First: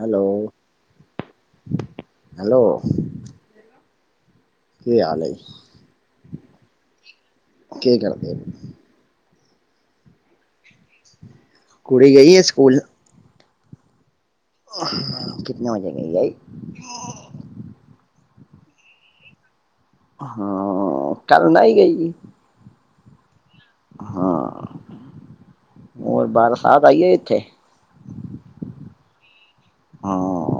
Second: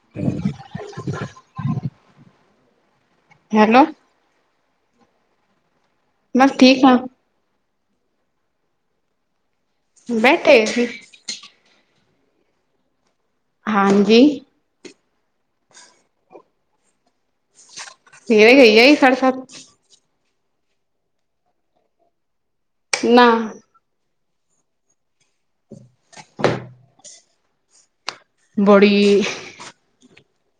Hello hello. Hello ਕੀ ਹਾਲ ਹੈ ਬਸ ਠੀਕ ਆ ਕੇ ਕਰਦੇ ਪਏ ਹੋ ਬੈਠੇ ਸੀ। ਕੁੜੀ ਗਈ ਸਕੂਲ ਹਾਂਜੀ ਕਿੰਨੇ ਵਜੇਗ ਆਈ ਸਵੇਰੇ ਗਈ ਸਾਠੇ ਸੱਤ ਹਾਂ ਕੱਲ ਨਹੀਂ ਗਈ ਨਾ ਹਾਂ ਹੋਰ ਬਰਸਾਤ ਆਈਏ ਇੱਥੇ ਬੜੀ ਹਾਂ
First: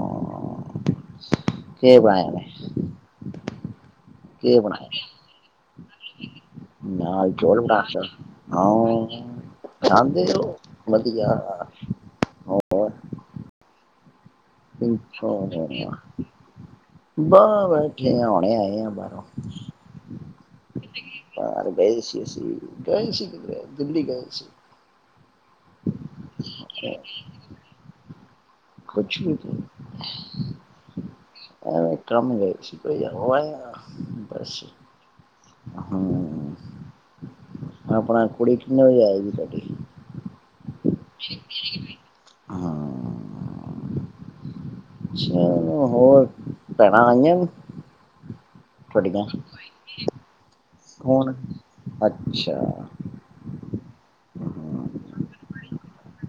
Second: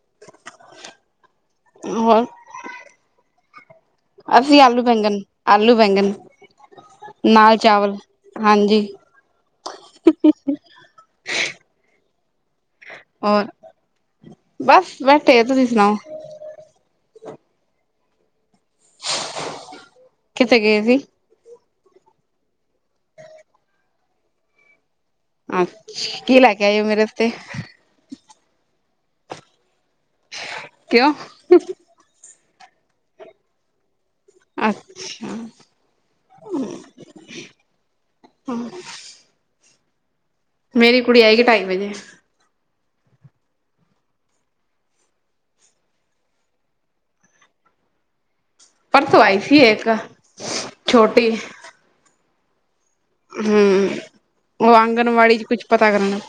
ਇਹ ਤੇ ਹੈ ਵੈ ਹੋਰ ਕੀ ਅਸੀਂ ਆਲੂ ਬਣਾਇਆ ਬੈਗਣ ਆਲੂ ਬੈਗਣ ਨਾਲ ਚੋਲ ਤੇ ਖਾਂਦੇ ਹੋ ਵਧੀਆ। ਹੋਰ ਬਸ ਬੈਠੇ ਆ ਤੁਸੀਂ ਸੁਣਾਓ। ਬਸ ਬੈਠੇ ਆ ਹੁਣੇ ਆਏ ਆ ਬਾਹਰੋਂ। ਕਿਥੇ ਗਏ ਸੀ ਘਰ ਗਏ ਸੀ ਅਸੀ ਗਏ ਸੀ ਕਿਤੇ ਦਿੱਲੀ ਗਏ ਸੀ। ਅੱਛਾ ਕੀ ਲੈ ਕੇ ਆਇਓ ਮੇਰੇ ਵਾਸਤੇ ਕੁਛ ਨੀ ਕਿਉਂ? ਐਵੇਂ ਕੰਮ ਗਏ ਸੀ ਹੋ ਆਏ ਹਾ। ਅੱਛਾ ਆਪਣਾ ਕੁੜੀ ਕਿੰਨੇ ਵਜੇ ਆਏਗੀ ਤੁਹਾਡੀ ਮੇਰੀ ਕੁੜੀ ਆਏਗੀ ਢਾਈ ਵਜੇ ਹਾਂ ਅੱਛਾ ਹੋਰ ਭੈਣਾਂ ਆਈਆਂ। ਪਰਸੋਂ ਤੁਹਾਡੀਆਂ ਆਈ ਸੀ ਇੱਕ ਛੋਟੀ ਹੁਣ ਅੱਛਾ ਹਮ ਉਹ ਹਾਂ, ਆਂਗਣਵਾੜੀ ਚ ਕੁਛ ਪਤਾ ਕਰਨ।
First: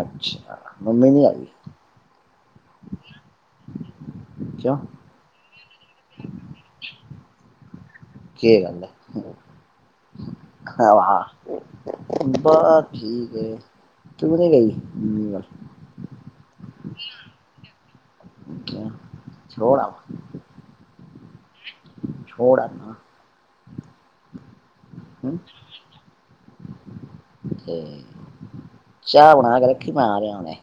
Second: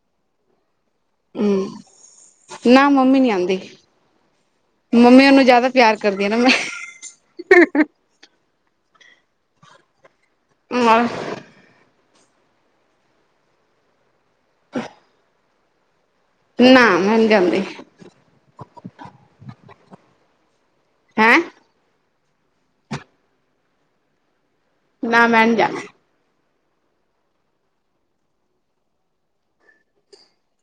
ਅੱਛਾ ਮੰਮੀ ਨੀ ਆਈ। ਹਮ ਨਾ ਮੰਮੀ ਨੀ ਆਉਂਦੀ ਕਿਉਂ ਮੰਮੀ ਨੂੰ ਜਿਆਦਾ ਪਿਆਰ ਕਰਦੀ ਹੈ ਨਾ ਮੈਂ ਕੀ ਗੱਲ ਹੈ ਆਹ ਮੈਂ ਆ ਬਸ ਠੀਕ ਤੂੰ ਨੀ ਗਈ ਨਾ ਮੈ ਨੀ ਜਾਂਦੀ। [inaudible] ਹੈਂ ਛੋੜ ਅਨਾ ਨਾ ਹਮ ਮੈਂ ਨੀ ਜਾਣਾ ਤੇ ਚਾਹ ਬਣਾ ਕੇ ਰੱਖੀ ਮੈਂ ਆ ਰਿਹਾ ਹੁਣੇ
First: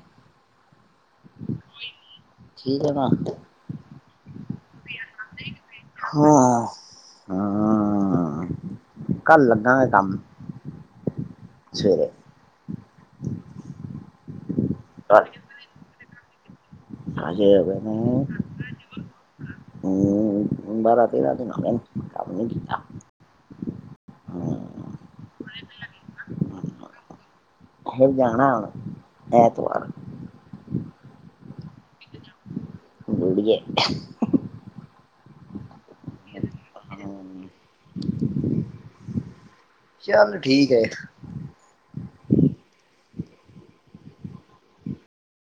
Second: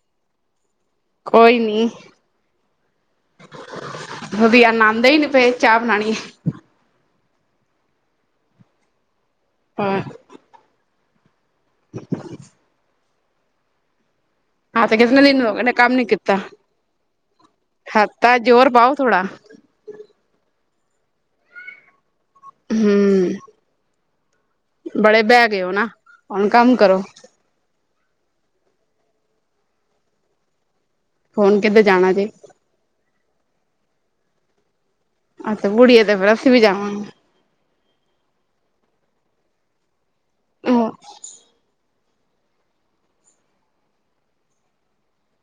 ਕੋਈ ਨੀ ਠੀਕ ਏ ਨਾ ਵਧੀਆ ਆਉਂਦੇ ਹੀ ਨੀ ਪਏ ਚਾਹ ਬਣਾਉਣੀ ਹੈ। ਹਮ ਕੱਲ ਲੱਗਾ ਗੇ ਹੈ ਕੰਮ ਸਵੇਰੇ ਹਾਂ ਕਿੰਨੇ ਘਰ ਦਿਨ ਹੋਗੇ ਨੇ ਕੰਮ ਨੀ ਕੀਤਾ ਹਜੇ ਹੋ ਗਏ ਨੇ ਹਫਤਾ ਜ਼ੋਰ ਪਾਓ ਥੋੜਾ ਹਮ ਬਾਰਾਂ ਤੇਰਾ ਦਿਨ ਕੰਮ ਨੀ ਕੀਤਾ ਹਮ ਹਮ ਬੜੇ ਬਹਿ ਗਏ ਹੋ ਨਾ ਹੁਣ ਕੰਮ ਕਰੋ। ਹੇ ਜਾਣਾ ਹੁਣ ਐਤਵਾਰ ਹੁਣ ਕਿਤੇ ਜਾਣਾ ਜੇ ਵਧੀਆ ਅੱਛਾ ਬੁੜੀਏ ਤੇ ਫੇਰ ਅਸੀਂ ਵੀ ਜਾਵਾਂਗੇ ਚੱਲ ਠੀਕ ਏ [inaudible]